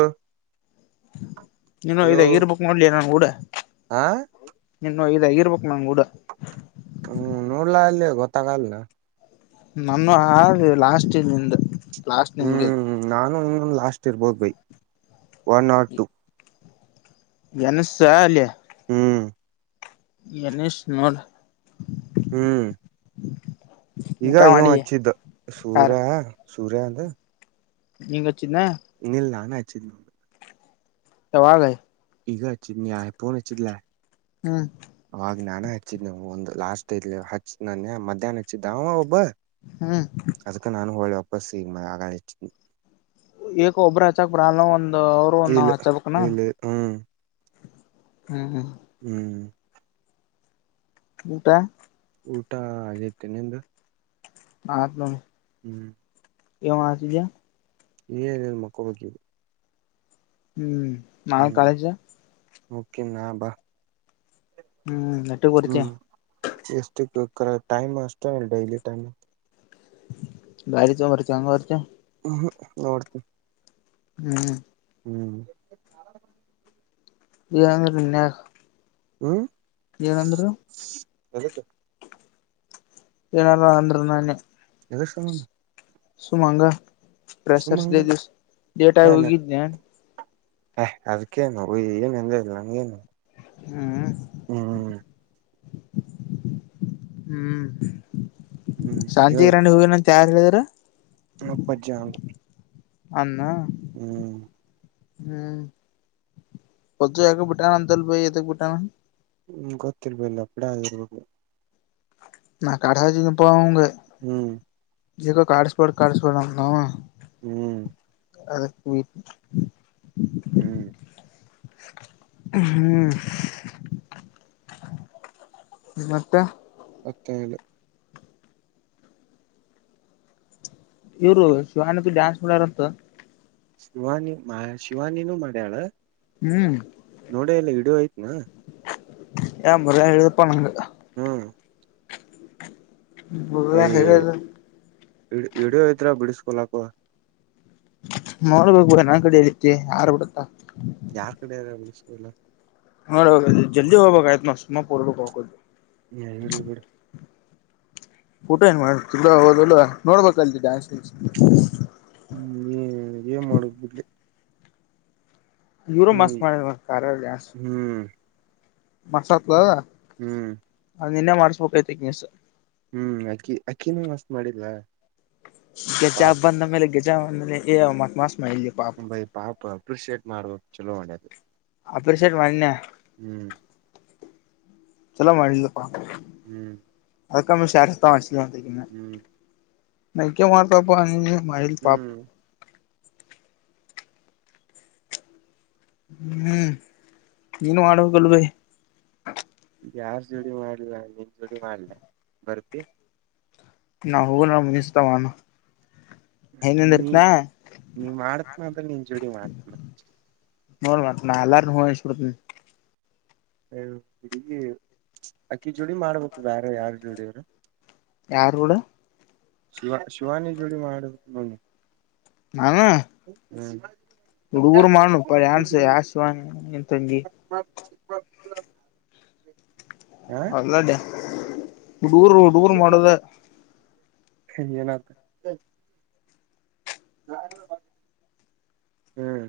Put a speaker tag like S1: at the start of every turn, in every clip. S1: ಹಾ
S2: ನೀನು ಇದ ಇರ್ಬೇಕಕ್ ನೋಡ್ಲಿ ನಾನ ಕೂಡ
S1: ಹಾ
S2: ಐದಗ ಇರ್ಬೇಕು ನಂಗಗೆ ಕೂಡ
S1: ಹ್ಮ್ ನೋಡ್ಲಾ ಅಲ್ಲಿ ಗೊತ್ತಾಗಲ್ಲ
S2: ನಾನು ಅ ಲಾಸ್ಟ್ ನಿಂದ ಲಾಸ್ಟ್ ನಿಂ
S1: ಹ್ಮ್ ನಾನು ಲಾಸ್ಟ್ ಇರ್ಬೋದು ಬೈ ಒನ್ ಆಟ್ ಟೂ
S2: ನಸಸ ಅಲ್ಲಿಯ
S1: ಹ್ಮ್
S2: ಎನೇಶ್ ನೋಡ
S1: ಹ್ಮ್ ಈಗ
S2: ಊಟ
S1: ಇನ್
S2: ಮಾಡಿ
S1: ಹಚ್ಚಿದ್ದ ಸೂರ್ಯ ಸೂರ್ಯ ಅಂದ
S2: ನಿವತ್ತು
S1: ಇನ್ನಿಲ್ಲ ನಾನ ಅಚ್ಚ
S2: ಯವಾಗಯ
S1: ಈಗ ಹಚ್ಚಿದ್ನ ಫೋನ್ ಹಚ್ಚಿದ್ಲಾ
S2: ಹ್ಮ
S1: ನಾನೇ ಹಚ್ಚಿದ್ದವು ಒಂದು ಲಾಸ್ಟ್ ಹಚ್ಚಿದ್ ನಾನ ಮಧ್ಯಾಹ್ನ ಹಚ್ಚಿದ್ದಾವ ಒಬ್ಬ
S2: ಹ್ಮ್
S1: ಅದಕ್ಕ ನಾನು ಹೋಳೆ ವಾಪಸ್ಸ ಈಗ ಮ ಆಗಾಳಿ ಹಚ್ಚಿದು
S2: ಈಏಕ ಒಬ್ಬ್ರ ಹಚ್ಚಕ್ ಬ್ರ ಅ ಒಂದ್ ಅವರು ಒಂದ
S1: ಇಲ್ಲ
S2: ನಾವ್ ಹಚ್ಚಬೇಕಕ್ನ
S1: ಇಲ್ಲ ಹ್ಮ್
S2: ಹ್ಮ್
S1: ಹ್ಮ್
S2: ಊಟಾ
S1: ಊಟ ಆಗೈತಿ ನಿಂದು
S2: ಹಾತ್ಲ
S1: ಹ್ಮ್
S2: ಕೆವ ಹಚಜ
S1: ನೀ ನೀನು ಮಕ್ಕೊ ಮುಕ್ಕು
S2: ಹ್ಮ್ ನಾಳೆ ಕಾಲೇಜ್
S1: ಓಕೆನಾ ಬಾ
S2: ಹ್ಮ್ [unintelligible]
S1: ಎಷ್ಟ ಟೈಮ್ ಅಷ್ಟ ಅಲ್ಲ ಡೈಲಿ ಟೈಮ್
S2: ಗಾಡಿ ತಕೊಂಡು ಬರ್ತೀಯ ಇಂಗೆ ಬರ್ತೀಯ
S1: ಹ್ಮ ನೋಡ್ತ
S2: ಹ್ಮ್
S1: ಹ್ಮ್
S2: ಏನಂದ್ರು
S1: ಹ್ಮ್
S2: ಏನಂದ್ರು
S1: ಯಾದಕ್ಕ
S2: ಏನಾರ ಅಂದರು ನೆನ್ನೆ
S1: ಎದಕ್ಕ
S2: ಸುಮಂಹಂಗ ಫ್ರೆಷೆರ್ಸ್
S1: ಹಂಗ
S2: ಡೇ ದಿನ ಲೇಟಾಗಿ ಹೋಗಿದ್ನೇ
S1: ಹೇ ಅದಕ್ಕೇನು ಏನ್ನಂದಿಲ್ಲ ನಂಗೇನು
S2: ಹ್ಮ್
S1: ಹ್ಮ್
S2: ಹ್ಮ್
S1: ಹ್ಮ್
S2: ಶಾಂತಿಗರಂಡಿ ಹೋಗ್ಯಾನ ಅಂತ ಯಾರ ಹೇಳಿದ್ರ
S1: ಅಪ್ಪಾಜಿ
S2: ಅನ್ನನಾ
S1: ಹ್ಮ್
S2: ಹ್ಮ ಪಬ್ಯಾಕೆ ಬುಟ್ಟಾನನಂತಲ್ಲ ಬೈ ಯದಕ್ಕ ಬುಟ್ಟಾನಾ
S1: ಹ್ಮ್ ಗೊತ್ತಿಲ ಬೈ ಲಬ್ದ ಆಗಿರಬೇಕು
S2: ನಾ ಕಡಜಿನಪ್ಪ ಅವನಿಗೆ
S1: ಹ್ಮ್
S2: ಜಿಗೋ ಕಡಿಸ್ಬೇಡ ಕಡಿಸ್ಬೇಡ ಅನ್ನಅವ
S1: ಹ್ಮ್
S2: [unintelligible]
S1: ಹ್ಮ್
S2: ಹ್ಮ್ ಮತ್ತೆ
S1: ಮತ್ತೆ ಹೇಳು
S2: ಇವರು ಶಿವಾನಂತ ಡ್ಯಾನ್ಸ್ ಮಾಡಾರಂತ
S1: ಶಿವಾನಿ ಶಿವಾನಿನೂ ಮಾಡ್ಯಾಳ
S2: ಹ್ಮ್
S1: ನೋಡೆಯಿಲ್ಲ ವಿಡಿಯೋ ಐತ್ನ
S2: ಹೇ [unintelligible] ಹೇಳಪ್ಪ ನನ್ಗೆ
S1: ಹ್ಮ್
S2: ಮರ್ಯಾ ಹೇಳಿದ
S1: ಬೈವಿಡಿಯೋ ಇದ್ರ ಬಿಡಸ್ಕೊಲಾಕುವ
S2: ನೋಡ್ಬೇಕು ಬಿಡ ನನ್ ಕಡೆ ಹೇಳತಿ ಆರ್ಬಿಡತ್ತಾ
S1: ಯಾರ್ ಕಡೆಯಾರು ಈಸ್ಕೊಲ್ಲ
S2: ಹ ಜಲ್ದಿ ಹೋಗಬೇಕ ಆಯ್ತ್ [unintelligible] ಆಗೋದು
S1: ಇರ್ಲಿಬಿಡು
S2: ಫೋಟೋ ಏನ್ ಮಾಡತಿಲ್ವ ಹೌದಲ್ವಾ ನೋಡ್ಬೇಕಲ್ ಡಾನ್ಸ್
S1: ಹ್ಮ್ ಏನ್ ಮಾಡಕ್ ಬಿಡ್ಲಿ
S2: ಇವರು
S1: ಹ್ಮ್
S2: ಮಸ್ತ್ ಮಾಡರವ್ವ ಕಾರಲ್ಲಿ ಡಾನ್ಸ್
S1: ಹ್ಮ್
S2: ಮಸ್ತ್
S1: ಹ್ಮ್
S2: ನಿನ್ನೆ ಮಾಡಸ್ಬೇಕಯಿತು [unintelligible]
S1: ಹ್ಮ್ ಆಕ್ಕಿ ಆಕ್ಕಿನೂ ಮಸ್ತ್ ಮಾಡಿದ್ಲಾ
S2: ಗೆಜಾ ಬಂದ ಮೇಲೆ ಗಗೆಜ್ಜಾ ಬಂದ ಮೇಲೆ ಮ ಮಸ್ [unintelligible]
S1: ಂಬೈ [unintelligible] ಪಾಪ ಅಪ್ರಿಶಿಯೇಟ್ ಮಾಡ್ಬೇಕಕ್ ಚಲೋ ಒಂಡೇದು
S2: ಅಪ್ರಷಿಯೇಟ್ ಮನ್ಯಾ [unintelligible]
S1: ಹ್ಮ್
S2: ಚಲೋ ಮಾಡಿಲ್ಲಪ್ಪಾ
S1: ಹ್ಮ್
S2: ಅದಕ್ಕಮ್ಮ ಶೇರಸ್ತ ಅಿಲ್ಲ ಅಂತನ
S1: ಹ್ಮ್
S2: ನ ಮಾಡಾರತಪ್ಪ ಅ [unintelligible] ಮೈಲ್ ಪಾಪ್
S1: ಹ್ಮ್
S2: ಹ್ಮ್ ನೀನು ಮಾಡಡಬೇಕಬೇಕಲ್ಲ ಭೈ
S1: ಯಾರ್ ಜುಡಿ ಮಾಡ್ಲ ನಿನ್ ಜುಡಿ ಮಾಡ್ಲ ಬರ್ತಿ [unintelligible]
S2: ನಾ ಹೋಗ ನ ಮುನಿಸ್ತಾನ [unintelligible]
S1: ನೀ ನೀ ಮಾಡತ್ನ ಅಂದ್ರೆ ನೀನ್ ಜೋಡಿ ಮಾಡ್ತ್ನ
S2: ನೋಡ್ ಮ ನ [unintelligible] ಅಲಾರ ಹಬ [unintelligible]
S1: ಹ ಹಗಿ ಅಕ್ಕಿ ಜೋಡಿ ಮಾಡ್ಬೇಕು ಬಾರ ಯಾರ್ ಜೋಡಿವ್ರ
S2: ಯಾರಡ [unintelligible]
S1: ಶಿವ ಶಿವಾನಿ ಜೋಡಿ ಮಾಡು
S2: ನಾನ [unintelligible]
S1: ಹ್ಮ್
S2: ಇಡು ಊರ ಮಾಡು ಇಪ್ಪ ಯನ್ಸ ಆಸ ಏನು ತಂಗಿ [unintelligible]
S1: ಹ [unintelligible]
S2: ಹೌಲ್ಲಡ [unintelligible] ಹುಡುಗುರು ಹುಡುಗರು ಮಾಡದ
S1: ಹಏನತ್ತ ಹ್ಮ್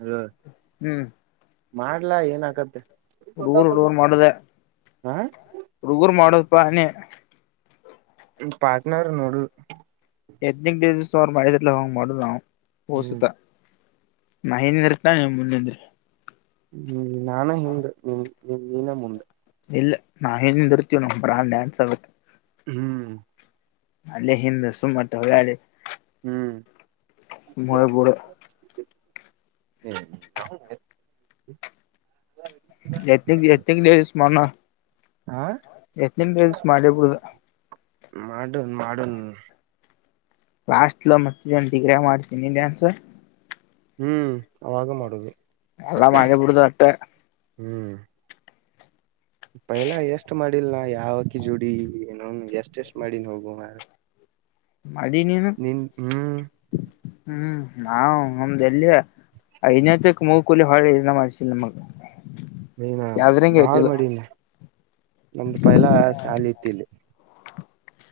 S1: ಹ್ಮ
S2: ಹ್ಮ್
S1: ಮಾಡ್ಲಾ ಏನ ಆಕತ್ತೆ
S2: ಹುಡುಗರು ಹುಡುಗರು ಮಾಡುದ
S1: ಹ
S2: ಹುಡುಗರು ಮಾಡುದಪ್ಪ [unintelligible] ನೀಿ
S1: ಪಾರ್ಟ್ನರ್ ನೋಡು
S2: ಎದನಿಕ್ ಡಿಸೀ ಅವ್ರ ಮಾಡಲ ಹೋಗಂಗ್ ಮಾಡುದು ನಾವು
S1: ಹ್ಮ್
S2: ಓಸುತ್ತ [unintelligible] ಮನಂದ್ರತ ಮುಂದಂದ್ರಿ [unintelligible]
S1: ಹ್ಮ್ ನಾನ ಹಿಂದಂದೆ ನಿ ನಿಮ ನೀನ ಮುಂದೆ
S2: ಇಲ್ಲ ನಾ ಹಿಂದೆ ಇರ್ತೀವ ನ ಬ್ರಾ ಡ್ಯಾನ್ಸ್ ಆಗತ್ತೆ
S1: ಹ್ಮ್
S2: ಅಲ್ಲೇ ಹಿಂದೆ ಸುಮಟ್ಟೆ
S1: ಹ್ಮ್
S2: ಮಯ ಬರ [unintelligible]
S1: ಹ್ಮ [unintelligible]
S2: ಎತ್ತನ ಎನ ೇಿಸ ಮಾಡಣ [unintelligible] ಎತ್ ನಿ ಮಾಡಪ [unintelligible]
S1: ಮಾಡುನ್ ಮಾಡುನ್
S2: ಲಾಸ್ಟ್ ಲ ಮತ್ತೆನ ಡಿಗ್ರಿ ಮಾಡ್ತೀನಿ [unintelligible] ಡ್ಯಾನ್ಸ
S1: ಹ್ಮ್ ಅವಾಗ ಮಾಡುವೆ
S2: ಎಲ್ಲಾ ಮೆ [unintelligible] ಬಿಡದ ಅಟ್ಟೆ
S1: ಹ್ಮ್ ಪಹಲಾ ಎಷ್ಟ್ ಮಾಡಿಲ್ನಾ ಯಾವಕಿ ಜೋಡಿ ಏನೋ ಎಷ್ಟ ಎಷ್ಟ್ ಮಾಡಿನ್ ಹೋಗುವ ಮಾರ
S2: ಮಾಡಿ ನೀನು
S1: ನಿನ್ ಹ್ಮ್
S2: ಹ್ಮ್ ನಾ ನಮ್ದ ಎಲ್ಲಿ ಐನತ್ತಕ್ಕೆ ಮೂ ಕೂಲಿ ಹಾಳೆ ಇದನ್ನ ಮಾಡ್ಸಿಲ್ಲ ನಮಗ [unintelligible]
S1: ನೀನಾ ಭಾಳ್ ಮಾಡಿನ ಮಡಿದಿಯ ನಮ್ದೂಪಾಯಲಾ ಶಾಲಿ ಇತಿಲ್ಲಿ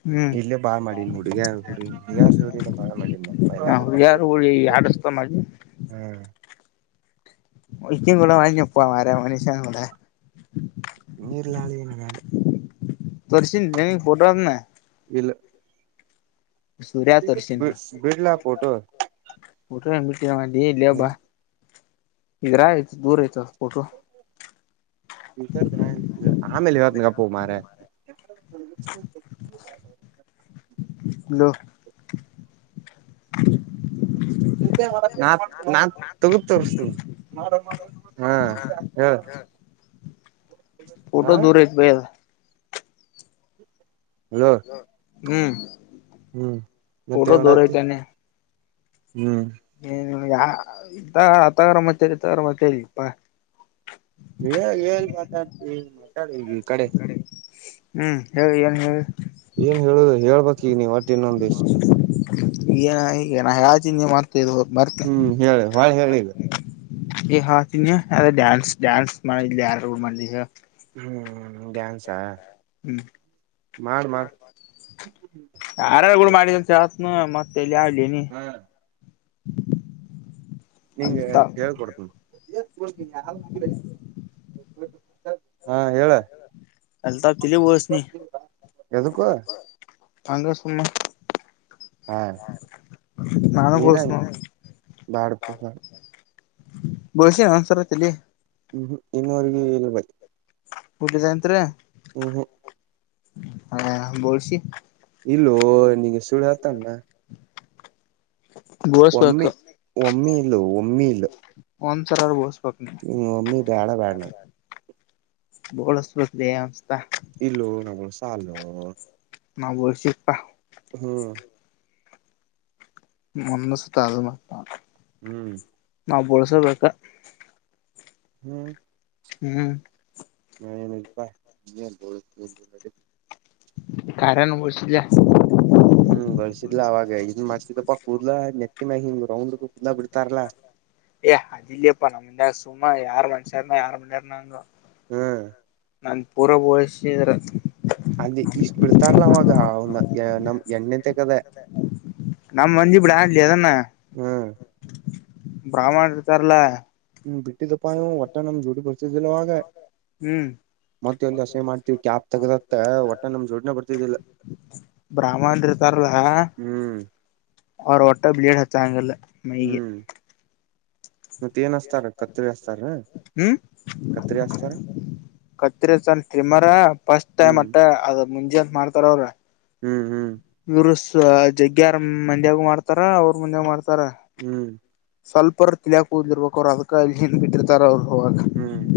S2: ಹ್ಮ್
S1: ಇಲ್ಲೇ ಬಾಳ್ ಮಾಡಿನಿ ಹುಡುಗ ಹು ಯಾರ ಜೋಡ ಬಾಳ ಮಾಡನ್
S2: ಅಡಷ್ಟತ ಮಾಡಿ
S1: ಹಾ
S2: ಒಕಿ ಕೂಡ ಮಾಡಳೊಪ್ಪ ಮ್ಯಾರ ಮನುಷ್ಯನ ಉಡ
S1: ನೀರ್ಲಳಿನಗಾರೆ
S2: ತೋರ್ಸಿನ್ ನ ನಿಂಗ್ ಫೋಟೋ ಅದನ್ನ
S1: ಇಲ್ಲ
S2: ಸೂರ್ಯ
S1: ಬಿ
S2: ತೋರ್ಸಿನ್
S1: ಬಿಡ್ಲಾ ಫೋಟೋ
S2: ಫೋಟೋ ಏನ್ ಬಿಟ್ರಾಹೋದೀ
S1: ಹ್ಮ್
S2: ಇಲ್ಲೇಬಾ ಇದ್ರಾಗ ಐತಿ ಪುರ್ ಫೋಟೋ
S1: ಆಮ್ಯಾಲ ಹೇಳ್ತೇನ ಗಪ್ಪೋ ಮಾರಾಯಾ [unintelligible]
S2: ಹಲೋ [unintelligible]
S1: ನಾ ನಾ ತಗದ್ ತೋರಸ್ತನ
S2: ವಾ ಫೋಟೋ
S1: ಹಾ
S2: ದೂರ ಐತಿ ಬೈ ಅದ
S1: ಹಲೋ
S2: ಹ್ಮ್
S1: ಹ್ಮ್
S2: ಫೋಟೋ
S1: ಮತ್ತೇನ್
S2: ದೂರ
S1: ಮಾಡಾತಿ ಹ್ಮ್
S2: ಏ ಇವನಗಾ ಯ ಅತ್ತಗರ ಮತ್ ಇತ್ತಾಗರ ಮತ್ ಸರಿಪ್ಪಾ
S1: ಹೇಳ್ ಏನ್ ಮಾತಾಡ್ತಿ ಮಾತಾಡು ಈಗ ಕಡೆ
S2: ಹ್ಮ್ ಹೇಳ್ ಏನ್ ಹೇಳ್
S1: ಏನ್ ಹೇಳುದು ಹೇಳ್ಬಕ್ ಈಗ ನೀ ಒಟ್ಟ ಇನ್ನೊಂದಿಷ್ಟು
S2: ಏನ್ ಹಾ ಈಗ ನಾ ಹೇಳಾತಿದ್ಯಾ ಮತ್ ಇದು ಹೋತ ಮರ್ತ್ಯಾ
S1: ಹ್ಮ್ ಹೇಳ ಹೊಳ್ ಹೇಳ ಈಗ
S2: ಏನ್ ಹೇಳಾತಿದ್ಯಾ ಅದ ಡ್ಯಾನ್ಸ್ ಡ್ಯಾನ್ಸ್ ಮಾಡಿದ್ಲ್ಯಾ ಯಾರಗುಡ ಮಾಡಿಹೇಳ
S1: ಹ್ಮ್ ಡ್ಯಾನ್ಸಾ
S2: ಹ್ಮ್
S1: ಮಾಡ್ ಮಾಡ್
S2: ಯಾರ್ಯಾಗುಡ್ ಮಾಡಿದಿ ಅಂತ ಕೆಳಾತ್ನು ಮತ್ತ ಲ್ಯಾಡ್ಲಿನಿ
S1: ಹಾ ನಿಂಗೆ ಹೇಳ್ ಕೊಡ್ತನ [unintelligible] ಹಾ ಹೇಳ
S2: ಅಲ್ತಾಫ್ ತಲಿ ಬೋಳ್ಸ್ನಿ
S1: ಎದುಕ್ಕೂ
S2: ಹಂಗ ಸುಮ್ಮ
S1: ಹಾ
S2: ನಾನು
S1: ನೀನ
S2: ಬಸುಮಾವ
S1: ಬ್ಯಾಡಪ ಬ್ಯಾಡ
S2: ಹ್ಮ್ ಘೋಷ್ಯ ಸರತಿಲ್ಲಿ
S1: ಹ್ಮ ಇನ್ನುವರೆಗಿ ಇಲ್ ಬೈ
S2: ಊಟಾಗೆನಿಂತಿರಿ
S1: ಹ್ಮ ಹ್ಮ
S2: ಅಯ ಬೋಳ್ಸಿ
S1: ಇಲ್ಲೋ ನಿನ್ಗ ಸುಳ್ಳ ಹೇಳ್ತೇನಿನ ಒಮ್ಮಿ
S2: ಬೋಳ್ಸ್ಬೇಕು
S1: ಒಮ್ಮಿ ಇಲ್ಲೋ ಒಮ್ಮಿ ಇಲ್ಲ
S2: ಒಂದಸರ ಒ
S1: ಹ್ಮ ಒಮ್ಮಿ ಬ್ಯಾಡ ಬ್ಯಾಡ ನಂಗ್
S2: ಬೋಳುಸ್ಬೇಕ್ರಿ ಅವನ್ತ
S1: ಇಲ್ಲೋ ನಾ ಮ್ನಸಾಲ್ಲೂ
S2: ನಾ ಓಲ್ಡ್ ಶಿಪಾ
S1: ಹ್ಮ್
S2: [unintelligible] ನಿಮ್ಮ್ಮನ ಸ್ತಲ್ವ
S1: ಹ್ಮ್
S2: ನಾವ ಬೋಳ್ಸಬೇಕ
S1: ಹ್ಮ್
S2: ಹ್ಮ್
S1: ನಾಯೆನ್ ಇಲ್ಲಪ್ಪಾ ಈಗೆನ್ ಬೋಳಸ್ಕೊಂತಿ ನಡಿ
S2: ಕಾರ್ಯಾನವ ಬೋಳಸಿದ್ವಿಲಾ
S1: ಹ್ಮ್ ಬಳ್ಸಿದಿಲ್ಲ ಅವಾಗ ಇದನ್ ಮಾಡ್ತಿದಪ್ಪ ಕೂುದಲಾ ನೆಟ್ಟಿ ಮಿ ಹಿಂಗ ಕುದಲ ಬಿಡ್
S2: ಏ ಅದಲ್ಲಿಪ್ಪ ನಮ್ಮ ಮುಂದಾಗ ಸುಮ ಯಾರು ಮನುಷ್ಯಾರನ ಯಾರು ಮಸಾರನಂಗ
S1: ಹ್ಮ್
S2: ನಾ ಪೂರ ಹಳಸಿದ್ರ
S1: ಅದ ಇಷ್ಟ್ ಬಿಡ್ತಾರಲ್ಲ ಅವಾಗ ಅವ ನಮ್ ಎಣ್ಣೆ ತಗದೆ
S2: ನಮ್ಮ ಮಂದ ಇ ಬಿಡ ಆನ್ಲಿದಾನ
S1: ಹ್ಮ್
S2: ಬಹ್ಮಣರು ತರಲ
S1: ಹ್ಮ್ ಬಿಟ್ಟಿದಪ್ಪಾ ನೀವು ಒಟ್ಟ ನಮ್ ಜೋಡಿ ಬರ್ತಿದ್ದಲ್ವಾಗ
S2: ಹ್ಮ್
S1: ಮಾಡ್ತೀವಿ ಕ್ಯಾಪ್ ತಗದತ್ತ ಒಟ್ಟ ನಮ್ ಜೋಡಿನ ಬರ್ತಿದ್ದಿಲ್ಲ
S2: ಬ್ರಹ್ಮ ರ್
S1: ಹ್ಮ್
S2: ಅವ್ರ ಹೊಟ್ಟ ಬ್ಲೇಡ್ ಹಚ್ಚಂಗಲ್ಲ ಮೈಗೆ
S1: ಹ್ಮ್ ಮತ್ತ ಏನ್ಸ್ತಾರ ಕತ್ರಿ ಹಸ್ತಾರ
S2: ಹ್ಮ್
S1: ಕತ್ರಿ ಹಸ್ತಾರ
S2: ಕತ್ರಿ ಸನ್ ಟಮರ ಫಸ್ಟ್ ಟೈಮ್
S1: ಹ್ಮ್
S2: ಅಟ್ಟ ಅದ ಮುಂಜೆಂತ ಮಾಡ್ತಾರ ಅವ್ರ
S1: ಹ್ಮ್ ಹ್ಮ್
S2: ಇವರು ಜಗ್ಗ್ಯಾರ್ ಮಂದ್ಯಾಗ ಮಾಡ್ತಾರ ಅವ್ರ ಮಂದ್ಯಾಗ ಮಾಡ್ತಾರ ಸ್ವಲ್ಪ ತಿಳಿಯಾಕ ಹದಿರ್ಬೇಕ ಅವ್ರು ಅದಕ್ಕಲ್ಲಿ ಏನ್ ಬಿಟ್ಟಿರ್ತಾರ ಅವರು ಅವಾಗ
S1: ಹ್ಮ್ ಹ್ಮ್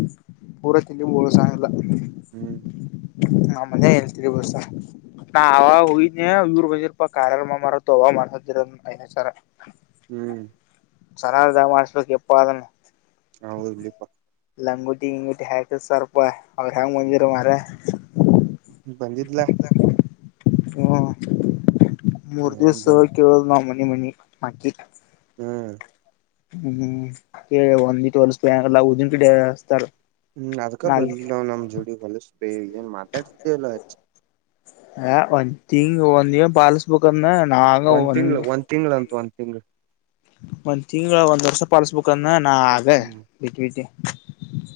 S2: ಪೂರ ತಿ ನೀವು ಓಳಸಲ್ಲ
S1: ಹ್ಮ್
S2: ನಮ್ಮನ ಹೇಳ್ತೀರಿ ಬಹಸ ನಾ ಆವ ಹಯ ಯುರ್ವಜರ್ ಪ ಕಾರಾರ ಮಾರ ಹವ ಮಸರ ಸಾರ
S1: ಹ್ಮ್
S2: ಚೆನ್ನದ ಮಾಡಿಸಬೇಕು ಎಪ್ಪ ಅದನ್ನು
S1: ಹೌದುಪಾ
S2: ಲಂಗುಟ್ಟಿ ಹಿಂಗುಟ್ಟಿ ಹಾಕ್ತ ಸರ್ಪ ಅವ್ರ ಹೆಂಗ್ ಬಂದಿರ ಮರ
S1: ಬಂದಿದ್ಲ
S2: ಹ ಮೂರ್ತಿ ಸಹ
S1: ಬಂದ್
S2: ಕವ ನ ಮನೆ ಮನಿ ಮಾಕಿ
S1: ಹ್ಮ್
S2: ಹ್ಮ್ ಒಂದ ಒಲ್ಲದನ್ ಕಡೆತಾರೆ
S1: ಹ್ಮ್ ಅದಕ ಬರ್ಲಿಲ್ಲ ನ್ ನಮ್ ಜೋಡಿ ಹೊಲಸ್ಬೇ ಏನ್ ಮಾತಾಡ್ತಿದ್ದೇಲ್ಲಚ್ಚ
S2: ಹ ಒನ್ಗ್ ಒಂದ್ ಪಾಲಸ್ ಬುಕ್
S1: ಒಂದ್ ತಿಂಗಳ ಒಂದ್ ತಿಂಗಳ ಅಂತ ಒಂದ್ ತಿಂಗ್ಳ
S2: ಒಂದ್ ತಿಂಗಗಳ ಒಂದ್ ವರ್ಷ ಪಾಲಸ್ಬೇಕಕ್ಂದ ನಾ ಆಗ
S1: ಹ್ಮ್
S2: ಬಿತಿ ಬಿತಿ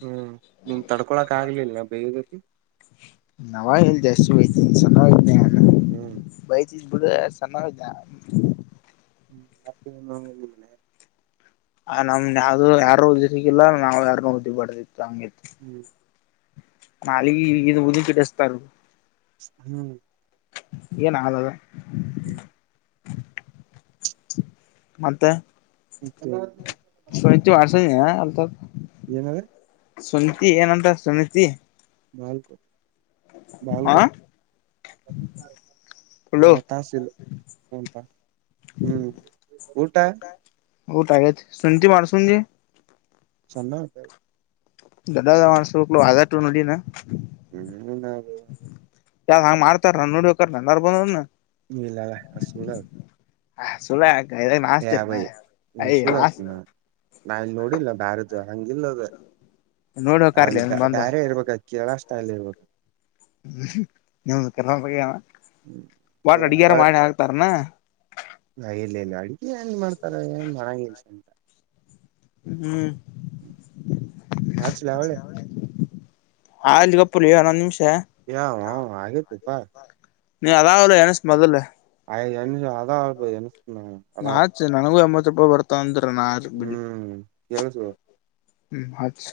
S1: ಹ್ಮ್ ನಿನ್ ತಡ್ಕೊಳಕ್ ಆಗ್ಲಿಲ್ಲ ಬೇದತಿ
S2: ನಾವ ಇಲ್ ಜಾಸ್ತಿ ಹೋಗ್ ಚಯ್ತೆ
S1: ಹ್ಮ್
S2: ಚೀ ಬಳ್ಳ ಸ
S1: ಹ್ಮ್ ಬ
S2: ಆ ನಮ್ವವುದು ಯಾರು ಉದಿ ಸಿಗಿಲ್ಲ ನಾವ್ ಯಾರೂ ಉದ್ದಿ ಬರ್ದಿತ್ತು ಹಂಗಗೆ
S1: ಹ್ಮ್
S2: ನಲ್ಲಿಗ ಇದು ಉದಿಪಿಟ್ಟತಾರ
S1: ಹ್ಮ್
S2: ಏನ್ ಆಗದ
S1: ಹ್ಮ್
S2: ಮತ್ತೆ ಶಹತಿ ವರ್ಷ ಅತ
S1: ಏನದ
S2: ಸುನಿತಿ ಏನಂತ ಸುನತಿ
S1: ಬಲ್ಕೋಟ್
S2: ಹ
S1: ಬಲ್ಕೋಟ್
S2: ಹಲೋ
S1: ಅದ ತಾಸ ಉಟಾ ಹ್ಮ ಊಟ
S2: ಊಟಾಗತಿ ಸಂತಿ ಮಾರ್ಸುಂಜಿ.
S1: ಸಣ್ಣವ
S2: ದಾ ದ ಮ ಸುಲ ಆದಟು ನುಡಿನ
S1: ಹ್ಮ ನಾವು
S2: ನಾ ಹಂಗ ಮಾಡ್ತಾರ ನೋಡ್ಬೇಕ ನಂದಾರಾ ಬಂದ್
S1: ಇಲ್ಲಳ ಅದ ಸುಳ್ಳಾದ
S2: ಹ ಸುಳ ಇದಾಗ
S1: ಯಾವ
S2: ನಾಸ್ತಿರ್ನ
S1: ಇನ್
S2: ಅಯ ನಾಸ್
S1: ಸುಳ್ತ್ನಾ ನಾಲ್ ನೋಡಿಲ್ಲ ಬಾರ ದ ಹಂಗಿಲ್ಲ ಅದ
S2: ನೋಡಿ ಹೋಕಾರ್ಲಿ
S1: ಅಲ್ಲಿ
S2: ಅನ್ ಬಂದ
S1: ಬೇರೆ ಇರ್ಬೇಕ ಕೇಳಷ್ಟೈಲಿ ಇರ್ಬೇಕ.
S2: ಹ್ಮ ನಿ ಕ ಆಗ್ಯಾನ
S1: ಹ್ಮ್
S2: ಅಡಗಾರ ಮಾಡಿ ಹಾಕ್ತಾರನ.
S1: ಇಲ್ಲ ಇಲ್ಲ ಅಡ್ಗೆ ಏನ್ ಮಾಡ್ತಾರ ಏನ್ ಮಾಡಂಗಿಲ್ಲ ಸುಮ್ಕ
S2: ಹ್ಮ.
S1: ಹಾಕ್ಸಲಿ ಹೊಳ್ಳಿ
S2: ಆಲ್ಲಿ ಗಪ್ಪಲೆ ಅನ್ನೊದ ನಿಂಶ
S1: ಯ ವ ಆಗೇತೋ ಪಾ
S2: ನೀ ಅದಾವಲ್ಲ ಎನಸ್ ಮೊದಲ
S1: ಆಯನ ಅದ ಆಳಬನ
S2: ನಾಚ ನನಗೂ ಎಂಬತ್ತ ರೂಪಾಯಿ ಬರ್ತ ಅಂದ್ರ. ನಾಚ ಬಿಡ್ಲಿ
S1: ಹ್ಮ್ ಕೇಳಸು
S2: ಹ್ಮ್ ಹಚ್ಚ.